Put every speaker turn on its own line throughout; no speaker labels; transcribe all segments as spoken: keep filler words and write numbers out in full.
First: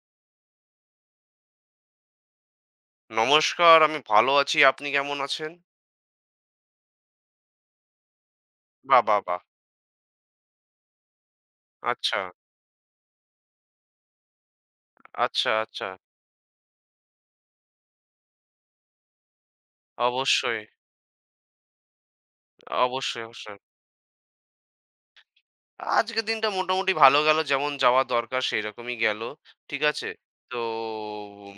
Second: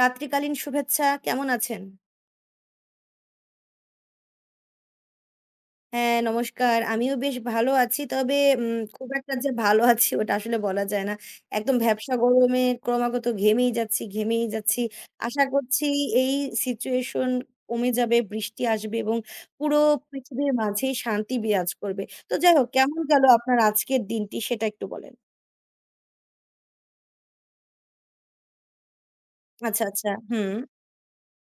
রাত্রিকালীন শুভেচ্ছা। কেমন আছেন?
নমস্কার, আমি ভালো আছি। আপনি কেমন আছেন?
হ্যাঁ, নমস্কার। আমিও বেশ ভালো আছি। তবে উম
বাহ!
খুব
বাহ!
একটা
বাহ!
যে ভালো আছি ওটা আসলে বলা যায় না। একদম ভ্যাপসা
আচ্ছা,
গরমে ক্রমাগত ঘেমেই যাচ্ছি, ঘেমেই যাচ্ছি। আশা
আচ্ছা, আচ্ছা।
করছি এই সিচুয়েশন কমে যাবে, বৃষ্টি আসবে এবং পুরো পৃথিবীর
অবশ্যই,
মাঝেই শান্তি বিরাজ করবে। তো যাই হোক কেমন
অবশ্যই,
গেল
অবশ্যই।
আপনার আজকের দিনটি সেটা একটু বলেন।
আজকের দিনটা মোটামুটি ভালো গেল। যেমন যাওয়া দরকার সেইরকমই গেল। ঠিক
আচ্ছা,
আছে?
আচ্ছা। হুম।
তো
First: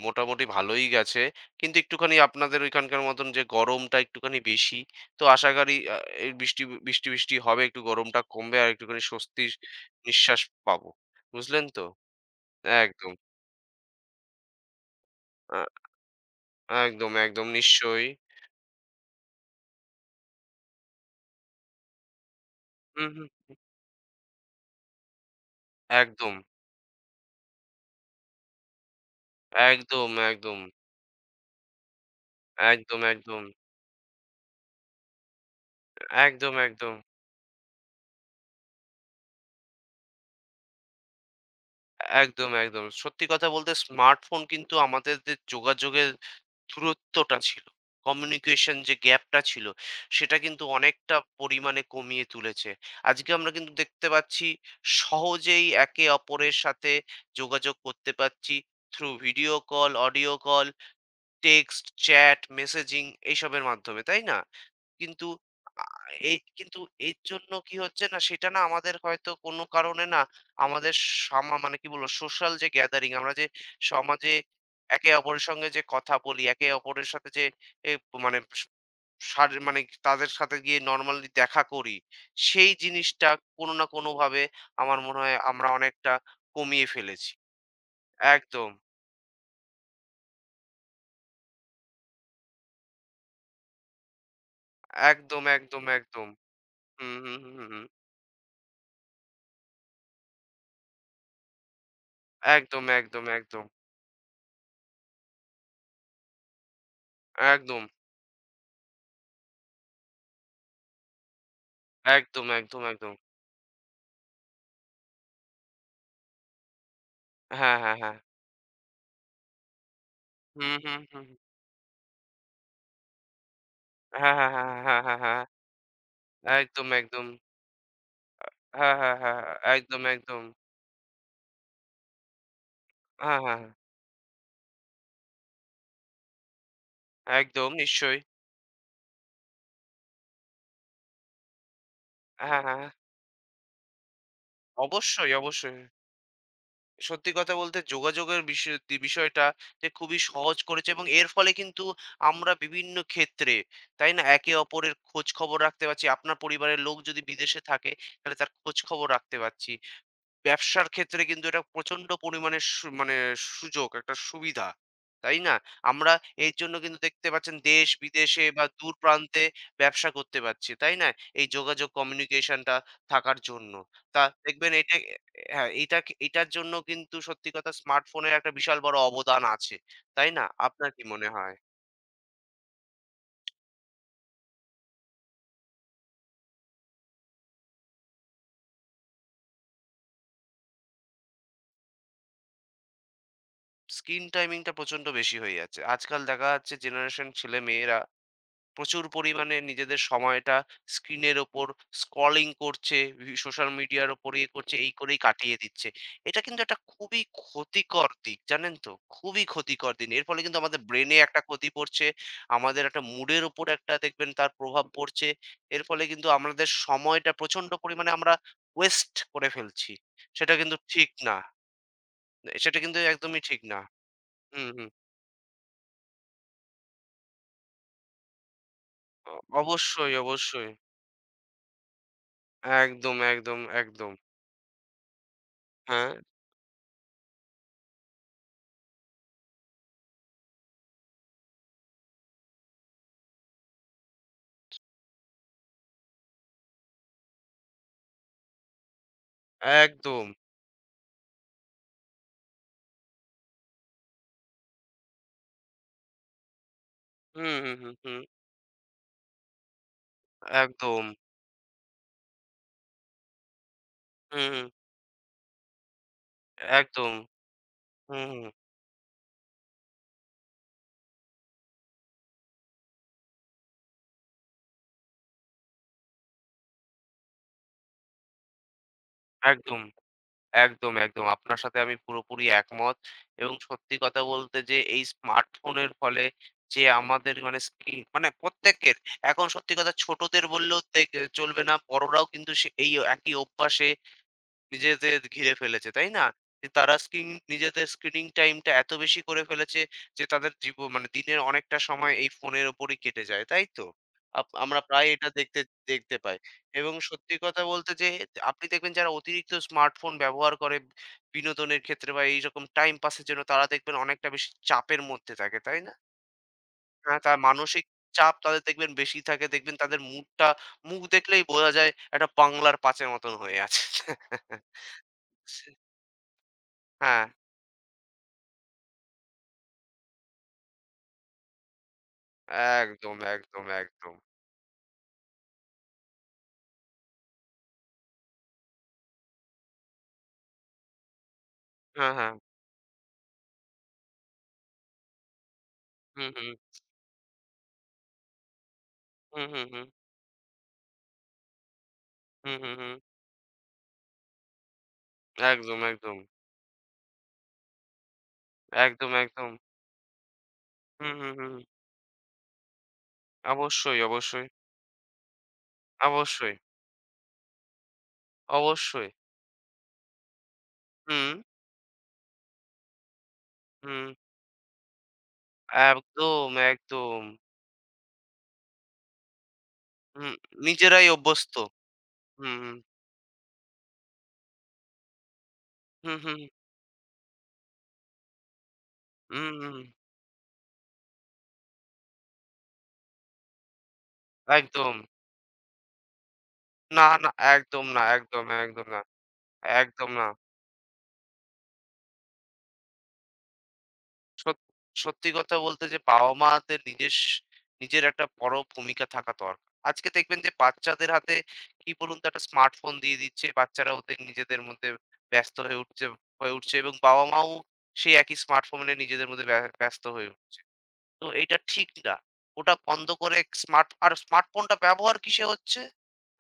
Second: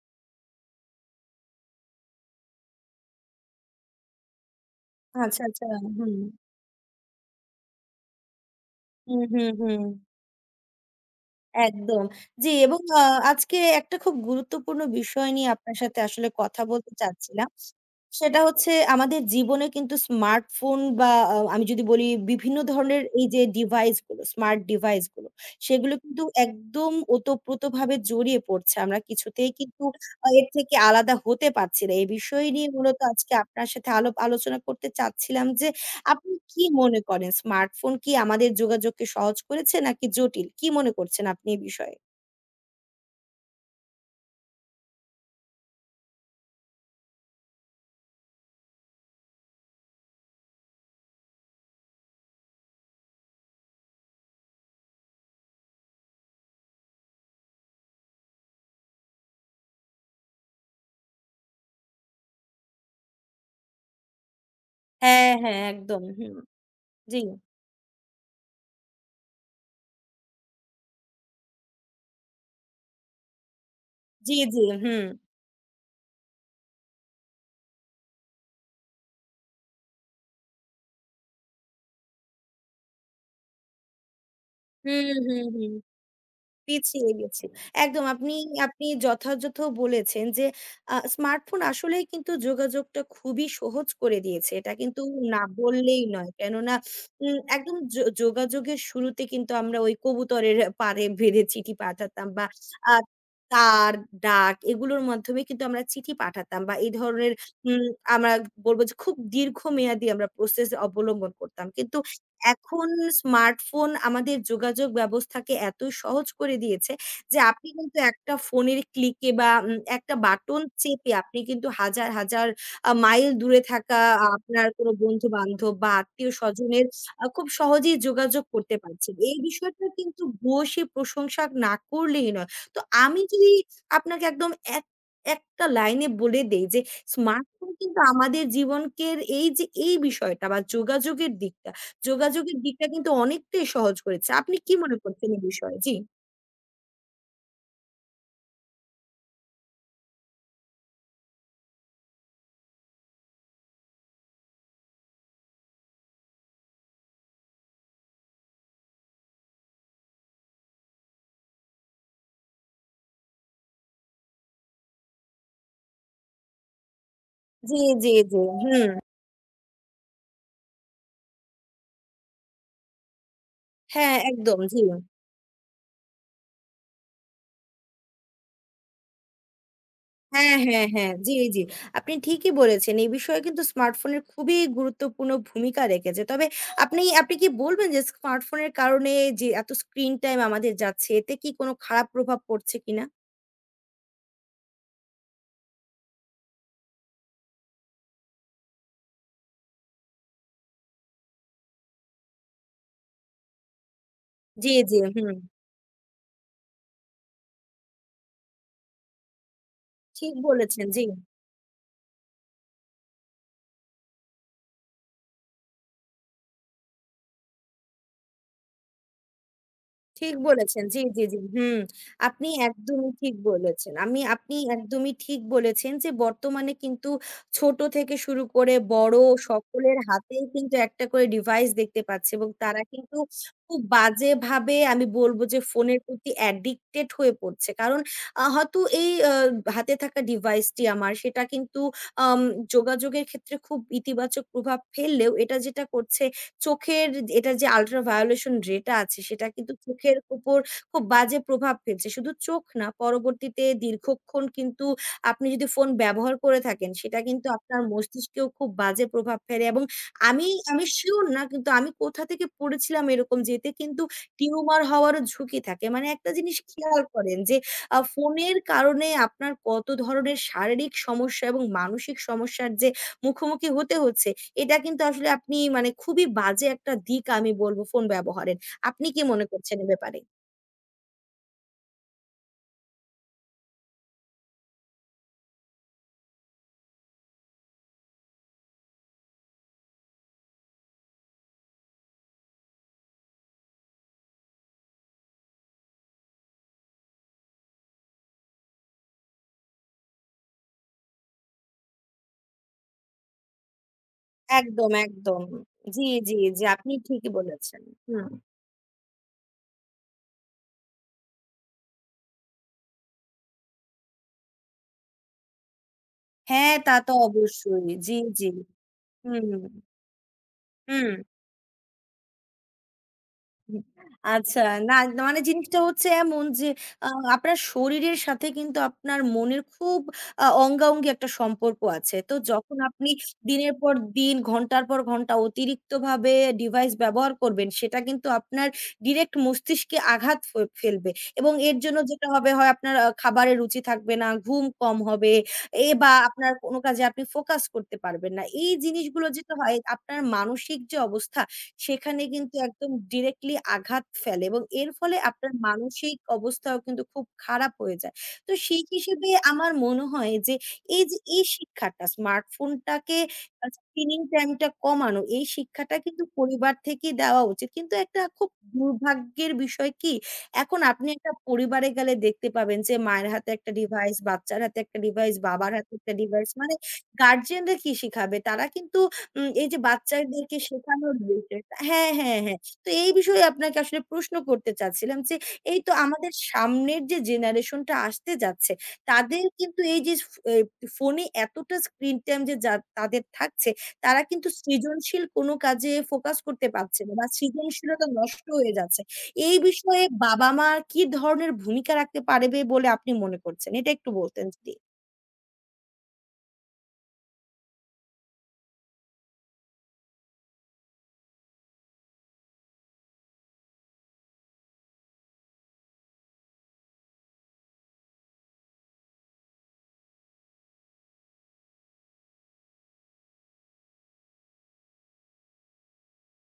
মোটামুটি ভালোই গেছে। কিন্তু একটুখানি আপনাদের ঐখানকার মতন যে গরমটা একটুখানি বেশি। তো
আচ্ছা,
আশা
আচ্ছা।
করি আ
হুম।
এই বৃষ্টি, বৃষ্টি, বৃষ্টি হবে। একটু গরমটা কমবে আর একটুখানি
হুম, হুম,
স্বস্তির
হুম।
নিঃশ্বাস পাবো। বুঝলেন তো?
একদম। জি, এবং আ
একদম।
আজকে একটা খুব গুরুত্বপূর্ণ বিষয় নিয়ে
আ
আপনার সাথে আসলে কথা বলতে
একদম, একদম
চাচ্ছিলাম।
নিশ্চয়ই।
সেটা হচ্ছে আমাদের জীবনে কিন্তু স্মার্টফোন বা আ আমি যদি বলি বিভিন্ন ধরনের
হুম,
এই
হুম।
যে ডিভাইস গুলো, স্মার্ট ডিভাইস গুলো, সেগুলো কিন্তু
একদম।
একদম ওতপ্রোতভাবে জড়িয়ে পড়ছে। আমরা কিছুতেই কিন্তু
একদম,
আ এর
একদম,
থেকে আলাদা হতে পারছি না। এই বিষয় নিয়ে মূলত
একদম,
আজকে
একদম,
আপনার সাথে আলাপ আলোচনা করতে চাচ্ছিলাম যে আপনি
একদম,
কি
একদম,
মনে করেন স্মার্টফোন কি আমাদের যোগাযোগকে সহজ করেছে নাকি জটিল? কি মনে করছেন আপনি এই বিষয়ে?
একদম, একদম। সত্যি কথা বলতে স্মার্টফোন কিন্তু আমাদের যে যোগাযোগের দূরত্বটা ছিল, কমিউনিকেশন যে গ্যাপটা ছিল, সেটা কিন্তু অনেকটা পরিমাণে কমিয়ে তুলেছে। আজকে আমরা কিন্তু দেখতে পাচ্ছি সহজেই একে অপরের সাথে যোগাযোগ করতে পারছি through video call, audio call, text, chat, messaging এইসবের মাধ্যমে, তাই না? কিন্তু
হ্যাঁ, হ্যাঁ,
আ
একদম। হুম।
এই কিন্তু এর
জি,
জন্য কি হচ্ছে না সেটা না আমাদের হয়তো কোনো কারণে না আমাদের সামা মানে কি বলবো সোশ্যাল যে গ্যাদারিং আমরা যে সমাজে
জি, জি। হুম।
একে অপরের সঙ্গে যে কথা বলি, একে অপরের সাথে যে এ মানে স সার মানে তাদের সাথে গিয়ে নরমালি দেখা করি, সেই জিনিসটা কোনো না কোনোভাবে আমার
হুম,
মনে হয়
হুম,
আমরা
হুম।
অনেকটা কমিয়ে
পিছিয়ে
ফেলেছি।
গেছি। একদম আপনি
একদম,
আপনি যথাযথ বলেছেন যে আ স্মার্টফোন আসলেই কিন্তু যোগাযোগটা খুবই সহজ করে দিয়েছে। এটা কিন্তু না
একদম, একদম,
বললেই
একদম।
নয়। কেননা
হুম, হুম,
উম
হুম, হুম।
একদম
হুম।
যো যোগাযোগের শুরুতে কিন্তু আমরা ওই কবুতরের পাড়ে বেঁধে চিঠি পাঠাতাম বা
একদম,
আ
একদম, একদম,
তার, ডাক এগুলোর মাধ্যমে কিন্তু আমরা চিঠি পাঠাতাম বা এই ধরনের
একদম,
উম আমরা বলব যে খুব দীর্ঘমেয়াদী আমরা প্রসেস অবলম্বন করতাম। কিন্তু
একদম, একদম,
এখন
একদম।
স্মার্টফোন আমাদের যোগাযোগ ব্যবস্থাকে এত সহজ করে দিয়েছে যে আপনি
হ্যাঁ, হ্যাঁ,
কিন্তু
হ্যাঁ।
একটা ফোনের ক্লিকে বা উম একটা বাটন
হুম, হুম,
চেপে
হুম। হুম।
আপনি কিন্তু হাজার, হাজার আ মাইল দূরে থাকা আ
হ্যাঁ, হ্যাঁ,
আপনার
হ্যাঁ,
কোনো
হ্যাঁ, হ্যাঁ, হ্যাঁ।
বন্ধু-বান্ধব বা
হ্যাঁ,
আত্মীয়-স্বজনের
একদম,
আ
একদম।
খুব সহজেই যোগাযোগ করতে
হ্যাঁ,
পারছেন।
হ্যাঁ,
এই
হ্যাঁ।
বিষয়টা
একদম,
কিন্তু
একদম।
ভূয়সী প্রশংসা না করলেই নয়। তো আমি
হ্যাঁ,
যদি
হ্যাঁ, হ্যাঁ।
আপনাকে একদম এক একটা লাইনে বলে দেই যে
একদম
স্মার্টফোন কিন্তু
নিশ্চয়ই।
আমাদের জীবনকের এই যে এই বিষয়টা বা যোগাযোগের দিকটা যোগাযোগের
হ্যাঁ, হ্যাঁ।
দিকটা
হ্যাঁ।
কিন্তু অনেকটাই সহজ করেছে। আপনি কি মনে করছেন
অবশ্যই,
এই
অবশ্যই।
বিষয়ে? জি।
সত্যি কথা বলতে যোগাযোগের বিষয় দি বিষয়টা যে খুবই সহজ করেছে এবং এর ফলে কিন্তু আমরা বিভিন্ন ক্ষেত্রে, তাই না? একে অপরের খোঁজ খবর রাখতে পারছি। আপনার পরিবারের লোক যদি বিদেশে থাকে, তাহলে তার খোঁজ খবর রাখতে পারছি। ব্যবসার ক্ষেত্রে কিন্তু এটা প্রচন্ড পরিমাণে সু মানে সুযোগ, একটা সুবিধা। তাই না? আমরা এর জন্য কিন্তু দেখতে পাচ্ছেন
জি,
দেশ
জি, জি।
বিদেশে বা
হুম।
দূর প্রান্তে ব্যবসা করতে পারছি। তাই না? এই যোগাযোগ কমিউনিকেশনটা থাকার জন্য।
হ্যাঁ,
তা
একদম।
দেখবেন
জি।
এটা হ্যাঁ, এটা এটার জন্য কিন্তু সত্যি কথা স্মার্টফোনের একটা বিশাল বড় অবদান আছে। তাই না?
হ্যাঁ, হ্যাঁ,
আপনার কি
হ্যাঁ।
মনে
জি,
হয়?
জি। আপনি ঠিকই বলেছেন। এই বিষয়ে কিন্তু স্মার্টফোনের খুবই গুরুত্বপূর্ণ ভূমিকা রেখেছে। তবে আপনি আপনি কি বলবেন যে স্মার্টফোনের কারণে যে এত স্ক্রিন টাইম আমাদের যাচ্ছে, এতে কি কোনো খারাপ প্রভাব পড়ছে কিনা?
স্ক্রিন টাইমিংটা প্রচন্ড বেশি হয়ে যাচ্ছে। আজকাল দেখা যাচ্ছে জেনারেশন ছেলেমেয়েরা প্রচুর পরিমাণে নিজেদের সময়টা স্ক্রিনের ওপর স্ক্রলিং করছে, ভি সোশ্যাল মিডিয়ার ওপর ইয়ে
জি,
করছে, এই
জি।
করেই
হুম।
কাটিয়ে দিচ্ছে। এটা কিন্তু একটা খুবই ক্ষতিকর দিক, জানেন তো? খুবই ক্ষতিকর দিন। এর
ঠিক
ফলে কিন্তু আমাদের
বলেছেন। জি।
ব্রেনে একটা ক্ষতি পড়ছে, আমাদের একটা মুডের উপর একটা দেখবেন তার প্রভাব পড়ছে। এর ফলে কিন্তু আমাদের সময়টা প্রচন্ড পরিমাণে আমরা ওয়েস্ট করে ফেলছি।
ঠিক
সেটা কিন্তু
বলেছেন। জি,
ঠিক
জি,
না।
জি। হুম, আপনি
সেটা কিন্তু
একদমই ঠিক
একদমই ঠিক না।
বলেছেন। আমি আপনি
হুম, হুম।
একদমই ঠিক বলেছেন যে বর্তমানে কিন্তু ছোট থেকে শুরু করে বড়
অ
সকলের
অবশ্যই,
হাতেই
অবশ্যই।
কিন্তু একটা করে ডিভাইস দেখতে পাচ্ছি এবং তারা
একদম,
কিন্তু
একদম,
খুব
একদম।
বাজেভাবে আমি বলব যে ফোনের
হ্যাঁ।
প্রতি অ্যাডিক্টেড হয়ে পড়ছে। কারণ আ হয়তো এই আ হাতে থাকা ডিভাইসটি আমার সেটা কিন্তু আম যোগাযোগের ক্ষেত্রে খুব ইতিবাচক প্রভাব ফেললেও এটা যেটা করছে চোখের এটার যে আল্ট্রা ভায়োলেশন রে টা আছে সেটা কিন্তু চোখের
একদম।
উপর খুব বাজে প্রভাব ফেলছে। শুধু চোখ না পরবর্তীতে দীর্ঘক্ষণ কিন্তু আপনি যদি ফোন ব্যবহার করে থাকেন সেটা কিন্তু
হুম, হুম,
আপনার
হুম, হুম।
মস্তিষ্কেও খুব বাজে প্রভাব ফেলে এবং আমি আমি
একদম।
শিওর না কিন্তু আমি কোথা থেকে পড়েছিলাম এরকম যে এতে কিন্তু
হুম, হুম।
টিউমার হওয়ারও ঝুঁকি থাকে। মানে একটা জিনিস খেয়াল
একদম।
করেন যে আ
হুম, হুম।
ফোনের কারণে আপনার কত ধরনের শারীরিক সমস্যা এবং মানসিক সমস্যার যে মুখোমুখি হতে হচ্ছে এটা কিন্তু আসলে আপনি মানে খুবই বাজে একটা দিক আমি বলবো ফোন ব্যবহারের। আপনি কি মনে করছেন
একদম,
এ ব্যাপারে?
একদম, একদম। আপনার সাথে আমি পুরোপুরি একমত। এবং সত্যি কথা বলতে যে এই স্মার্টফোনের ফলে যে আমাদের মানে স্ক্রিন মানে প্রত্যেকের এখন সত্যি কথা ছোটদের বললেও তে চলবে না। বড়রাও কিন্তু সে এই একই অভ্যাসে নিজেদের ঘিরে ফেলেছে, তাই না? যে তারা স্ক্রিন নিজেদের স্ক্রিনিং টাইমটা এত বেশি করে ফেলেছে যে তাদের জীব মানে দিনের অনেকটা সময় এই ফোনের ওপরই কেটে যায়, তাই তো? আপ আমরা
একদম,
প্রায় এটা
একদম।
দেখতে
জি,
দেখতে পাই
জি, জি। আপনি
এবং
ঠিকই
সত্যি কথা
বলেছেন।
বলতে যে
হুম।
আপনি দেখবেন যারা অতিরিক্ত স্মার্টফোন ব্যবহার করে বিনোদনের ক্ষেত্রে বা এইরকম টাইম পাসের জন্য তারা দেখবেন অনেকটা বেশি চাপের মধ্যে থাকে, তাই না?
হ্যাঁ, তা তো
হ্যাঁ, তার মানসিক
অবশ্যই। জি,
চাপ
জি।
তাদের দেখবেন বেশি থাকে,
হুম,
দেখবেন তাদের মুডটা মুখ
হুম।
দেখলেই বোঝা যায় একটা বাংলার পাঁচের মতন হয়ে আছে।
হুম, আচ্ছা। না মানে জিনিসটা হচ্ছে এমন যে আ
হ্যাঁ,
আপনার শরীরের সাথে কিন্তু আপনার মনের খুব আ অঙ্গাঅঙ্গি একটা সম্পর্ক আছে। তো যখন আপনি
একদম, একদম,
দিনের পর
একদম।
দিন, ঘন্টার পর ঘন্টা অতিরিক্তভাবে ডিভাইস ব্যবহার করবেন, সেটা কিন্তু আপনার ডিরেক্ট মস্তিষ্কে আঘাত ফে ফেলবে এবং এর জন্য
হ্যাঁ,
যেটা
হ্যাঁ।
হবে হয় আপনার আ খাবারে রুচি থাকবে না, ঘুম কম হবে এ বা
হু, হু।
আপনার কোনো কাজে আপনি ফোকাস করতে পারবেন না। এই জিনিসগুলো
হু,
যেটা
হু,
হয়
হু।
আপনার মানসিক যে অবস্থা সেখানে
হু,
কিন্তু
হু, হু।
একদম ডিরেক্টলি আঘাত ফেলে এবং এর ফলে আপনার
একদম, একদম।
মানসিক অবস্থাও কিন্তু খুব খারাপ হয়ে যায়। তো সেই
একদম,
হিসেবে
একদম।
আমার মনে হয় যে এই
হু,
যে
হু,
এই
হু।
শিক্ষাটা স্মার্টফোনটাকে আ
অবশ্যই,
স্ক্রিনিং
অবশ্যই।
টাইমটা কমানো এই শিক্ষাটা কিন্তু
অবশ্যই,
পরিবার থেকেই দেওয়া উচিত। কিন্তু একটা খুব
অবশ্যই।
দুর্ভাগ্যের বিষয় কি? এখন আপনি
হুম,
একটা পরিবারে গেলে দেখতে পাবেন যে মায়ের হাতে একটা
হুম।
ডিভাইস, বাচ্চার হাতে একটা ডিভাইস, বাবার হাতে একটা
একদম,
ডিভাইস। মানে
একদম।
গার্ডিয়ানরা কি শিখাবে? তারা কিন্তু উম এই যে
হুম,
বাচ্চাদেরকে
নিজেরাই
শেখানোর
অভ্যস্ত।
বিষয়টা হ্যাঁ, হ্যাঁ,
হুম,
হ্যাঁ।
হুম।
তো এই বিষয়ে আপনাকে আসলে প্রশ্ন করতে চাচ্ছিলাম যে, এই তো
হু, হু।
আমাদের সামনের যে জেনারেশন টা আসতে যাচ্ছে, তাদের
হুম, হুম। হুম।
কিন্তু এই যে ফ এ ফোনে এতটা স্ক্রিন টাইম যে যা তাদের থাকছে, তারা কিন্তু
একদম।
সৃজনশীল কোনো কাজে ফোকাস করতে পারছে
না,
না বা
না। একদম না,
সৃজনশীলতা
একদম,
নষ্ট হয়ে
একদম না।
যাচ্ছে। এই বিষয়ে
একদম না।
বাবা-মা কি ধরনের ভূমিকা রাখতে পারবে বলে আপনি মনে করছেন? এটা একটু বলতেন
সত
যদি।
সত্যি কথা বলতে যে বাবা-মাদের নিজেস নিজের নিজের একটা বড় ভূমিকা থাকা দরকার। আজকে দেখবেন যে বাচ্চাদের হাতে কি বলুন তো একটা স্মার্টফোন দিয়ে দিচ্ছে। বাচ্চারা ওদের নিজেদের মধ্যে ব্যস্ত হয়ে উঠছে হয়ে উঠছে এবং বাবা-মাও সেই একই স্মার্টফোনে নিজেদের মধ্যে ব্য ব্যস্ত হয়ে উঠছে। তো এটা ঠিক না। ওটা বন্ধ করে স্মার্ট আর স্মার্টফোনটা ব্যবহার কিসে হচ্ছে?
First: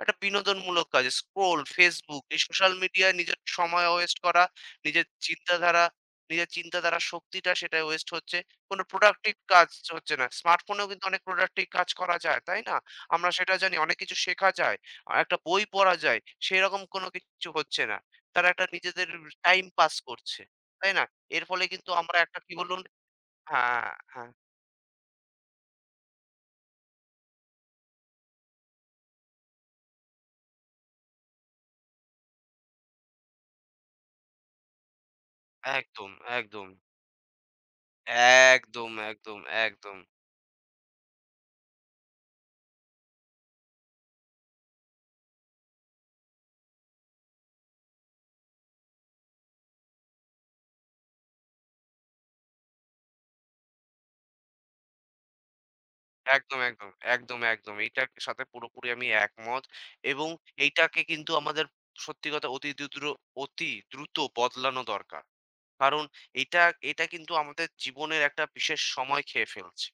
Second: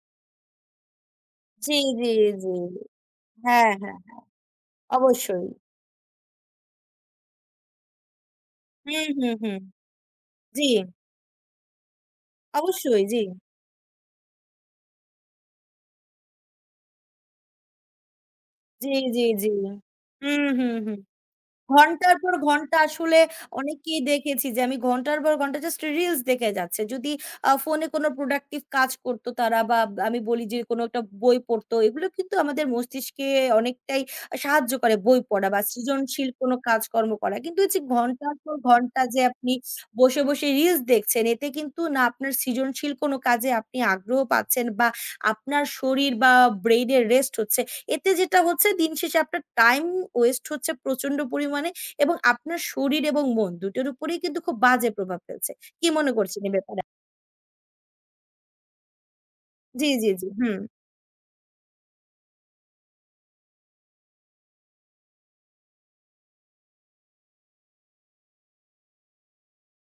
একটা বিনোদনমূলক কাজে স্ক্রোল,
জি, জি,
Facebook এই
জি।
সোশ্যাল মিডিয়ায় নিজের
হ্যাঁ,
সময়
হ্যাঁ,
ওয়েস্ট
হ্যাঁ।
করা, নিজের
অবশ্যই।
চিন্তাধারা নিজের চিন্তাধারার শক্তিটা সেটাই ওয়েস্ট হচ্ছে। কোনো
হুম, হুম,
প্রোডাক্টিভ
হুম।
কাজ হচ্ছে না।
জি,
স্মার্টফোনেও কিন্তু অনেক প্রোডাক্টিভ কাজ করা যায়, তাই না?
অবশ্যই। জি।
আমরা সেটা জানি অনেক কিছু শেখা যায়। আ একটা বই পড়া যায়। সেরকম কোনো কিছু হচ্ছে না। তারা একটা
জি,
নিজেদের
জি, জি।
টাইম পাস করছে,
হুম, হুম,
তাই
হুম।
না? এর ফলে কিন্তু
ঘন্টার
আমরা
পর
একটা কি
ঘন্টা
বলুন
আসলে
হ্যাঁ,
অনেককেই
হ্যাঁ।
দেখেছি যে আমি ঘন্টার পর ঘন্টা জাস্ট রিলস দেখে যাচ্ছে। যদি আ ফোনে কোনো প্রোডাক্টিভ কাজ করত তারা বা আমি বলি যে কোনো একটা বই পড়তো। এগুলো কিন্তু আমাদের মস্তিষ্কে অনেকটাই সাহায্য করে বই পড়া বা
একদম,
সৃজনশীল কোনো
একদম।
কাজকর্ম করা। কিন্তু এই যে ঘন্টার পর
একদম,
ঘন্টা যে
একদম,
আপনি
একদম।
বসে, বসে রিলস দেখছেন এতে কিন্তু না আপনার সৃজনশীল কোনো কাজে আপনি আগ্রহ পাচ্ছেন বা আপনার শরীর বা ব্রেইন এর রেস্ট হচ্ছে। এতে যেটা হচ্ছে দিন শেষে আপনার টাইম ওয়েস্ট হচ্ছে প্রচন্ড পরিমাণে এবং আপনার শরীর এবং মন দুটোর উপরেই কিন্তু খুব বাজে প্রভাব ফেলছে। কি মনে করছেন এ
একদম,
ব্যাপারে?
একদম, একদম, একদম। এইটার সাথে পুরোপুরি আমি একমত
জি, জি, জি।
এবং
হুম।
এইটাকে কিন্তু আমাদের সত্যি কথা অতি দ্রুত অতি দ্রুত বদলানো দরকার। কারণ এটা এটা কিন্তু আমাদের জীবনের একটা বিশেষ সময় খেয়ে ফেলছে।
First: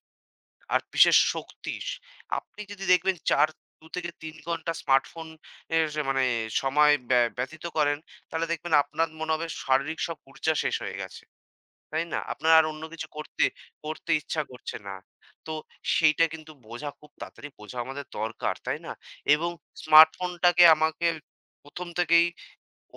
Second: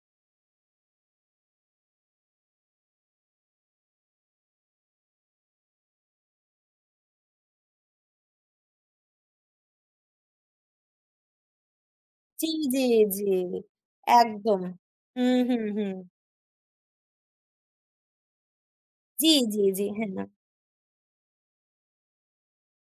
আর বিশেষ শক্তি স আপনি যদি দেখবেন চার দুই থেকে তিন ঘন্টা স্মার্টফোন এর মানে সময় ব্য ব্যতীত করেন, তাহলে দেখবেন আপনার মনে হবে শারীরিক সব ঊর্জা শেষ হয়ে গেছে। তাই না?
জি,
আপনার আর অন্য
জি,
কিছু
জি।
করতে করতে ইচ্ছা
একদম।
করছে না।
হুম,
তো
হুম, হুম।
সেইটা কিন্তু বোঝা খুব তাড়াতাড়ি বোঝা আমাদের দরকার, তাই না?
জি,
এবং
জি, জি। হ্যাঁ।
স্মার্টফোনটাকে আমাকে প্রথম থেকেই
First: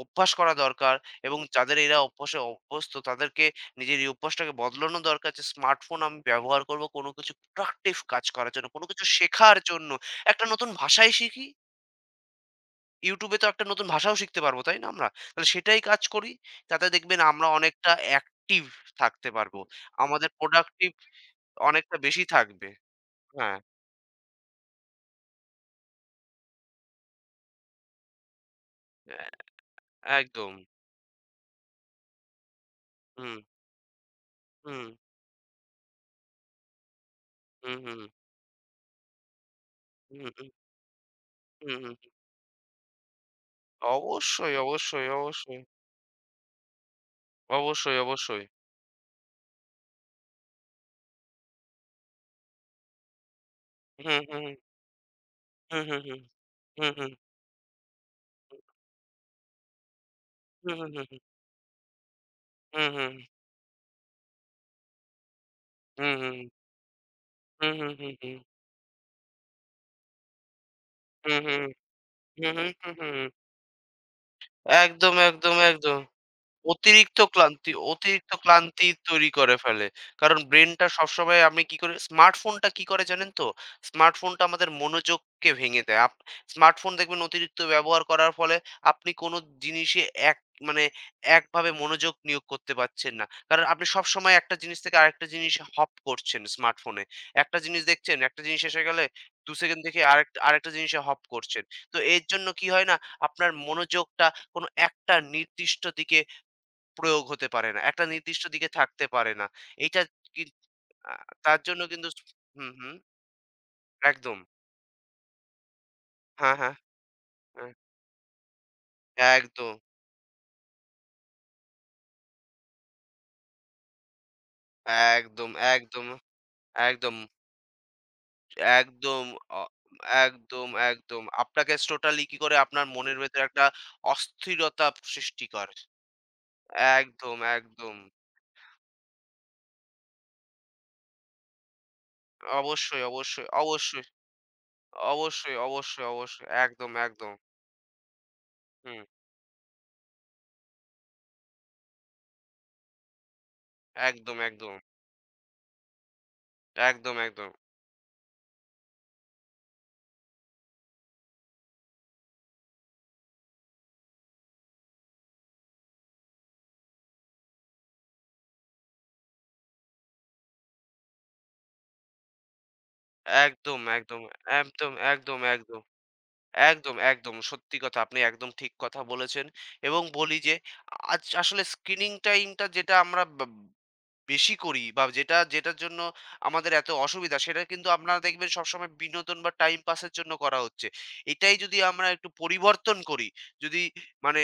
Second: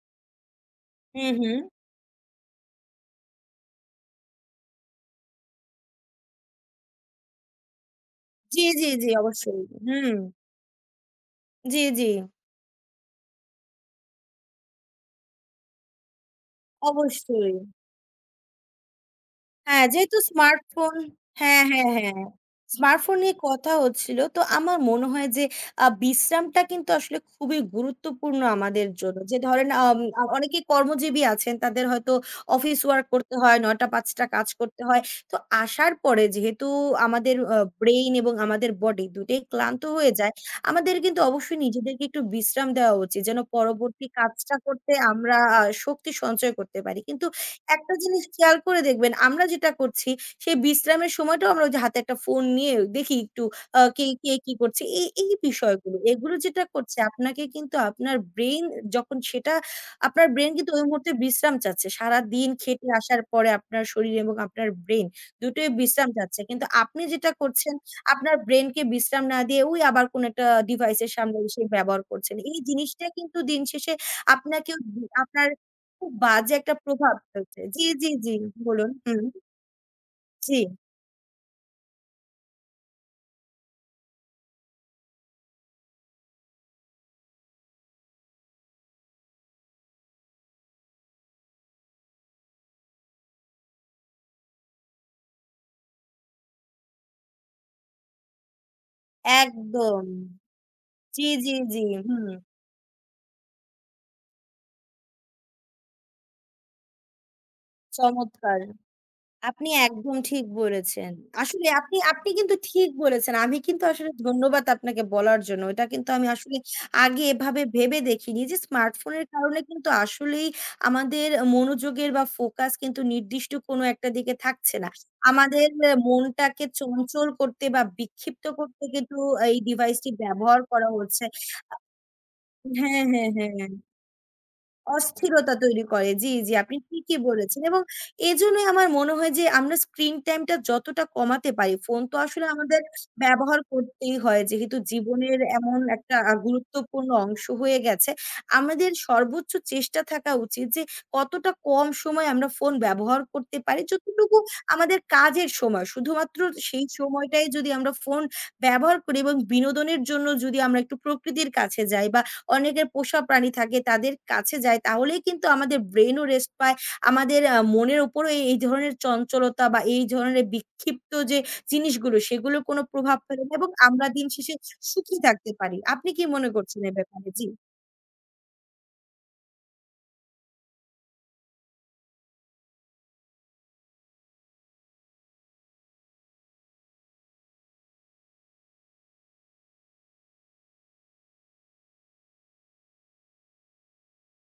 অভ্যাস করা দরকার
হুম,
এবং
হুম।
যাদের এরা অভ্যাসে অভ্যস্ত তাদেরকে নিজের এই অভ্যাসটাকে বদলানো দরকার যে স্মার্টফোন আমি ব্যবহার করব কোনো কিছু প্রোডাক্টিভ কাজ করার
জি,
জন্য, কোনো
জি,
কিছু
জি।
শেখার
অবশ্যই।
জন্য।
হুম।
একটা নতুন ভাষাই শিখি।
জি, জি।
YouTube এ তো একটা নতুন ভাষাও শিখতে পারবো, তাই না আমরা? তাহলে সেটাই কাজ করি। তাতে দেখবেন আমরা
অবশ্যই।
অনেকটা অ্যাক্টিভ থাকতে পারবো।
হ্যাঁ, যেহেতু
আমাদের প্রোডাক্টিভ
স্মার্টফোন হ্যাঁ, হ্যাঁ,
অনেকটা বেশি
হ্যাঁ।
থাকবে।
স্মার্টফোন নিয়ে
হ্যাঁ,
কথা হচ্ছিল। তো আমার মনে হয় যে আ বিশ্রামটা কিন্তু আসলে খুবই গুরুত্বপূর্ণ আমাদের জন্য। যে ধরেন আম
অ্যা
আ
একদম।
অনেকে কর্মজীবী আছেন, তাদের হয়তো অফিস ওয়ার্ক করতে
হুম,
হয়, নয়টা থেকে পাঁচটা টা কাজ করতে
হুম,
হয়। তো আসার পরে যেহেতু আমাদের আ
হুম, হুম,
ব্রেইন এবং আমাদের বডি দুটোই ক্লান্ত হয়ে
হুম,
যায়,
হুম,
আমাদের কিন্তু অবশ্যই
হুম,
নিজেদেরকে
হুম।
একটু বিশ্রাম দেওয়া উচিত। যেন পরবর্তী
অবশ্যই,
কাজটা করতে
অবশ্যই,
আমরা
অবশ্যই,
আ শক্তি সঞ্চয় করতে পারি। কিন্তু একটা
অবশ্যই,
জিনিস
অবশ্যই।
খেয়াল করে দেখবেন, আমরা যেটা করছি সেই বিশ্রামের সময়টাও আমরা ওই যে হাতে একটা ফোন নিয়ে দেখি একটু আ কে,
হুম,
কে
হুম,
কি করছে। এই, এই
হুম, হুম,
বিষয়গুলো।
হুম,
এগুলো যেটা
হুম,
করছে
হুম,
আপনাকে কিন্তু আপনার ব্রেইন যখন সেটা আপনার ব্রেইন কিন্তু
হুম,
ওই মুহূর্তে
হুম,
বিশ্রাম চাচ্ছে। সারাদিন খেটে
হুম, হুম, হুম,
আসার পরে আপনার শরীর এবং আপনার ব্রেইন দুটোই বিশ্রাম
হুম,
চাচ্ছে। কিন্তু আপনি যেটা
হুম,
করছেন
হুম, হুম, হুম, হুম,
আপনার ব্রেইনকে বিশ্রাম না দিয়ে ওই আবার কোন একটা ডিভাইসের
হুম,
সামনে
হুম,
এসে ব্যবহার করছেন।
হুম, হুম,
এই
হুম, হুম,
জিনিসটা
হুম।
কিন্তু দিন শেষে আপনাকেও
একদম,
আপনার
একদম, একদম।
খুব বাজে একটা প্রভাব
অতিরিক্ত
ফেলছে।
ক্লান্তি
জি, জি,
অতিরিক্ত
জি
ক্লান্তি
বলুন। হুম,
তৈরি করে ফেলে। কারণ
জি,
ব্রেইনটা সবসময় আমি কি করি স্মার্টফোনটা কি করে জানেন তো? স্মার্টফোনটা আমাদের মনোযোগকে ভেঙে দেয়। আপ স্মার্টফোন দেখবেন অতিরিক্ত ব্যবহার করার ফলে আপনি কোনো জিনিসই এক মানে একভাবে মনোযোগ নিয়োগ করতে পারছেন না। কারণ আপনি সবসময় একটা জিনিস থেকে আরেকটা জিনিসে হপ করছেন স্মার্টফোনে। একটা জিনিস দেখছেন, একটা জিনিস এসে গেলে দুই সেকেন্ড দেখে
একদম।
আরেক আরেকটা জিনিসে হপ
জি, জি,
করছেন।
জি।
তো এর
হুম,
জন্য কি হয় না? আপনার মনোযোগটা কোনো একটা নির্দিষ্ট দিকে প্রয়োগ হতে পারে না। একটা নির্দিষ্ট
চমৎকার।
দিকে থাকতে পারে না।
আপনি
এইটা
একদম ঠিক
কিন
বলেছেন।
আ তার
আসলে
জন্য
আপনি
কিন্তু
আপনি কিন্তু
হুম,
ঠিক
হুম।
বলেছেন। আমি কিন্তু আসলে
একদম।
ধন্যবাদ আপনাকে বলার জন্য। এটা কিন্তু আমি
হ্যাঁ,
আসলে
হ্যাঁ,
আগে এভাবে
হ্যাঁ।
ভেবে দেখিনি যে স্মার্টফোনের কারণে
একদম,
কিন্তু আসলেই আমাদের মনোযোগের বা ফোকাস কিন্তু নির্দিষ্ট কোনো একটা দিকে থাকছে না।
একদম,
আমাদের এ
একদম,
মনটাকে
একদম,
চঞ্চল করতে বা বিক্ষিপ্ত করতে কিন্তু
একদম,
এই
অ
ডিভাইসটি ব্যবহার
একদম,
করা
একদম।
হচ্ছে।
আপনাকে টোটালি কি করে আপনার
হ্যাঁ,
মনের
হ্যাঁ,
ভেতরে একটা
হ্যাঁ।
অস্থিরতা সৃষ্টি
অস্থিরতা
করে।
তৈরি করে। জি, জি, আপনি ঠিকই
একদম,
বলেছেন এবং
একদম।
এজন্যই আমার মনে হয় যে আমরা স্ক্রিন টাইমটা যতটা কমাতে পারি, ফোন তো আসলে আমাদের
অবশ্যই, অবশ্যই,
ব্যবহার
অবশ্যই,
করতেই হয়। যেহেতু জীবনের
অবশ্যই,
এমন
অবশ্যই,
একটা আ
অবশ্যই। একদম,
গুরুত্বপূর্ণ
একদম।
অংশ হয়ে গেছে, আমাদের
হুম।
সর্বোচ্চ চেষ্টা থাকা উচিত যে কতটা কম সময় আমরা ফোন ব্যবহার করতে পারি।
একদম,
যতটুকু
একদম।
আমাদের কাজের সময়, শুধুমাত্র সেই
একদম,
সময়টাই
একদম।
যদি আমরা ফোন ব্যবহার করি এবং বিনোদনের জন্য যদি আমরা একটু প্রকৃতির কাছে যাই বা অনেকের পোষা প্রাণী থাকে তাদের কাছে যাই তাহলেই কিন্তু আমাদের ব্রেইনও রেস্ট পায়। আমাদের আ মনের উপরও এই, এই ধরনের চঞ্চলতা বা এই ধরনের বিক্ষিপ্ত যে জিনিসগুলো সেগুলো কোনো প্রভাব ফেলে না এবং
একদম,
আমরা
একদম,
দিন শেষে
একদম,
সুখী
একদম,
থাকতে পারি।
একদম,
আপনি কি মনে করছেন এ
একদম,
ব্যাপারে?
একদম।
জি।
সত্যি কথা আপনি একদম ঠিক কথা বলেছেন এবং বলি যে আজ আসলে স্ক্রিনিং টাইমটা যেটা আমরা বা বেশি করি বা যেটা যেটার জন্য আমাদের এত অসুবিধা সেটা কিন্তু আপনারা দেখবেন সবসময় বিনোদন বা টাইম পাসের জন্য করা হচ্ছে। এটাই যদি আমরা একটু পরিবর্তন করি, যদি মানে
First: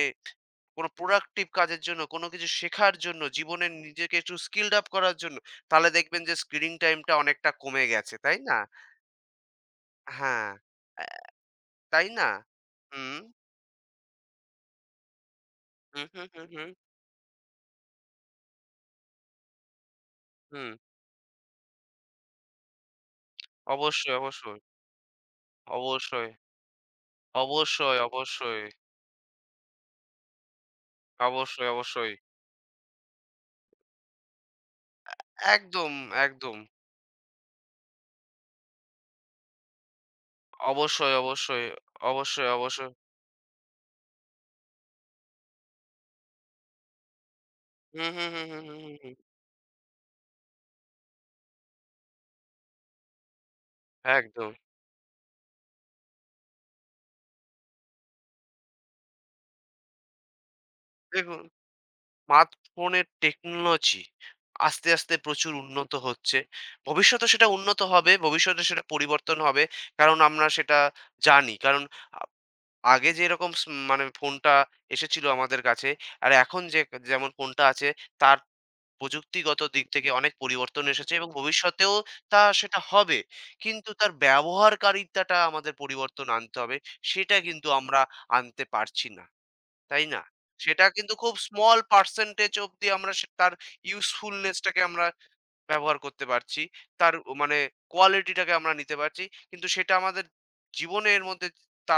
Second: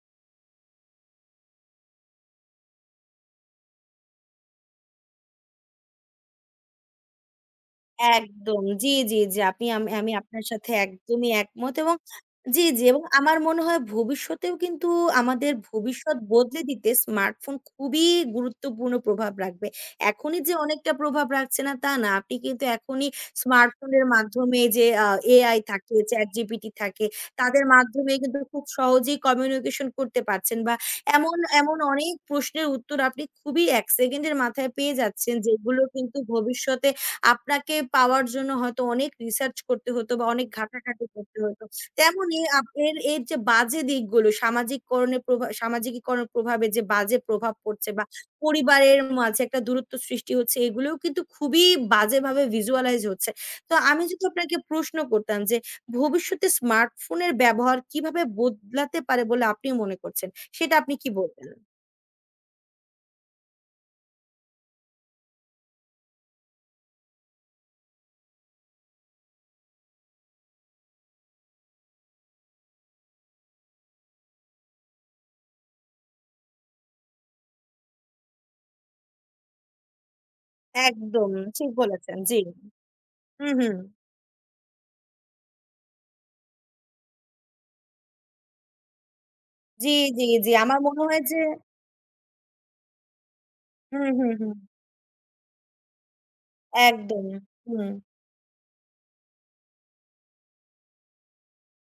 কোনো প্রোডাক্টিভ কাজের জন্য, কোনো কিছু শেখার জন্য, জীবনে নিজেকে একটু স্কিলড আপ করার জন্য, তাহলে দেখবেন যে স্ক্রিনিং টাইমটা অনেকটা কমে গেছে, তাই না?
একদম। জি, জি, জি। আপনি আম আমি আপনার
হ্যাঁ,
সাথে
অ্যা
একদমই একমত এবং
তাই না?
জি, জি এবং
হুম,
আমার মনে হয় ভবিষ্যতেও কিন্তু আমাদের
হুম,
ভবিষ্যৎ
হুম, হুম,
বদলে
হুম,
দিতে স্মার্টফোন খুবই গুরুত্বপূর্ণ প্রভাব রাখবে। এখনই যে
হুম।
অনেকটা প্রভাব রাখছে না তা না। আপনি কিন্তু এখনই স্মার্টফোনের
অবশ্যই, অবশ্যই,
মাধ্যমে যে আ এ আই থাকে,
অবশ্যই,
ChatGPT থাকে, তাদের
অবশ্যই,
মাধ্যমে কিন্তু
অবশ্যই,
খুব সহজেই কমিউনিকেশন করতে পারছেন বা এমন,
অবশ্যই,
এমন
অবশ্যই।
অনেক প্রশ্নের উত্তর আপনি খুবই এক সেকেন্ডের মাথায় পেয়ে যাচ্ছেন যেগুলো
একদম,
কিন্তু
একদম।
ভবিষ্যতে আপনাকে পাওয়ার জন্য হয়তো অনেক রিসার্চ করতে হতো বা অনেক ঘাটাঘাটি
অবশ্যই,
করতে হতো।
অবশ্যই,
তেমনই
অবশ্যই,
আপ
অবশ্যই।
এর এর যে বাজে দিকগুলো সামাজিককরণের প্রভা সামাজিকীকরণের প্রভাবে যে বাজে প্রভাব পড়ছে বা
হুম, হুম, হুম, হুম, হুম, হুম,
পরিবারের
হুম।
মাঝে একটা দূরত্ব সৃষ্টি হচ্ছে, এগুলোও কিন্তু খুবই বাজেভাবে visualize হচ্ছে। তো আমি যদি
একদম।
আপনাকে প্রশ্ন করতাম যে ভবিষ্যতে স্মার্টফোনের ব্যবহার কিভাবে বদলাতে পারে বলে আপনি মনে করছেন? সেটা আপনি কি
দেখুন
বলবেন?
স্মার্টফোনের টেকনোলজি আস্তে, আস্তে প্রচুর উন্নত হচ্ছে। ভবিষ্যতে সেটা উন্নত হবে, ভবিষ্যতে সেটা পরিবর্তন হবে। কারণ আমরা সেটা জানি। কারণ আগে যেরকম স্ম মানে ফোনটা এসেছিল আমাদের কাছে, আর এখন যে যেমন ফোনটা আছে তার প্রযুক্তিগত দিক থেকে অনেক পরিবর্তন এসেছে এবং
একদম ঠিক
ভবিষ্যতেও
বলেছেন। জি।
তা সেটা হবে।
হুম, হুম।
কিন্তু তার ব্যবহারকারিতাটা আমাদের পরিবর্তন আনতে হবে। সেটা কিন্তু আমরা আনতে পারছি না।
জি,
তাই না?
জি, জি। আমার
সেটা
মনে
কিন্তু
হয়
খুব
যে
স্মল পার্সেন্টেজ অব্দি আমরা সে তার
হুম, হুম, হুম।
ইউজফুলনেস টাকে আমরা ব্যবহার করতে পারছি। তার
একদম।
মানে
হুম।
কোয়ালিটিটাকে আমরা নিতে পারছি। কিন্তু সেটা আমাদের জীবনের মধ্যে তা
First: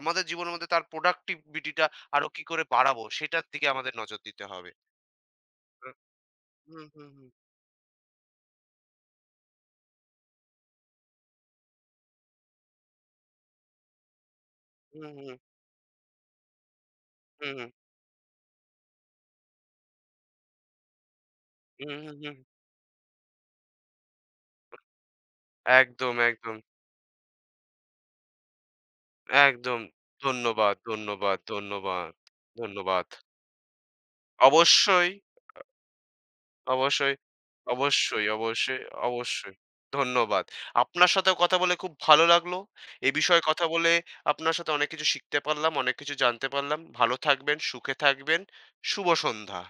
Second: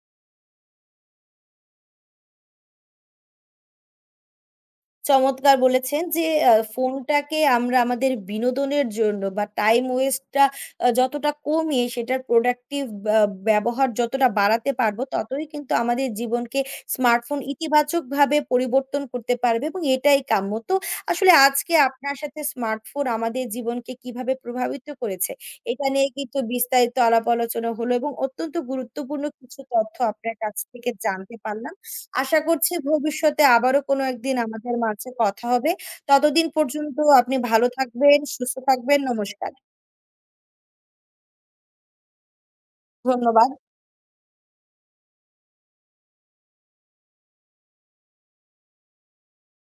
আমাদের জীবনের মধ্যে তার productivity টা আরো কি করে বাড়াবো সেটার দিকে আমাদের নজর দিতে হবে।
চমৎকার বলেছেন যে আ
হুম, হুম, হুম,
ফোনটাকে আমরা আমাদের বিনোদনের জন্য বা টাইম ওয়েস্ট টা আ যতটা কমিয়ে সেটার প্রোডাক্টিভ বা ব্যবহার যতটা বাড়াতে পারবো,
হুম, হুম,
ততই কিন্তু আমাদের জীবনকে স্মার্টফোন
হুম, হুম,
ইতিবাচকভাবে পরিবর্তন করতে পারবে এবং এটাই কাম্য। তো আসলে আজকে
হুম,
আপনার
হুম, হুম।
সাথে স্মার্টফোন আমাদের জীবনকে কিভাবে প্রভাবিত করেছে, এটা নিয়ে
একদম,
কিন্তু
একদম,
বিস্তারিত আলাপ আলোচনা হলো এবং অত্যন্ত গুরুত্বপূর্ণ কিছু
একদম।
তথ্য আপনার কাছ
ধন্যবাদ,
থেকে জানতে
ধন্যবাদ,
পারলাম।
ধন্যবাদ,
আশা করছি
ধন্যবাদ।
ভবিষ্যতে আবারও কোনো একদিন আমাদের মাঝে
অবশ্যই।
কথা হবে। ততদিন পর্যন্ত
অবশ্যই,
আপনি ভালো থাকবেন,
অবশ্যই,
সুস্থ
অবশ্যই,
থাকবেন। নমস্কার।
অবশ্যই। ধন্যবাদ। আপনার সাথেও কথা বলে খুব ভালো লাগলো। এ বিষয়ে
ধন্যবাদ।
কথা বলে আপনার সাথে অনেক কিছু শিখতে পারলাম, অনেক কিছু জানতে পারলাম। ভালো থাকবেন, সুখে থাকবেন। শুভ সন্ধ্যা।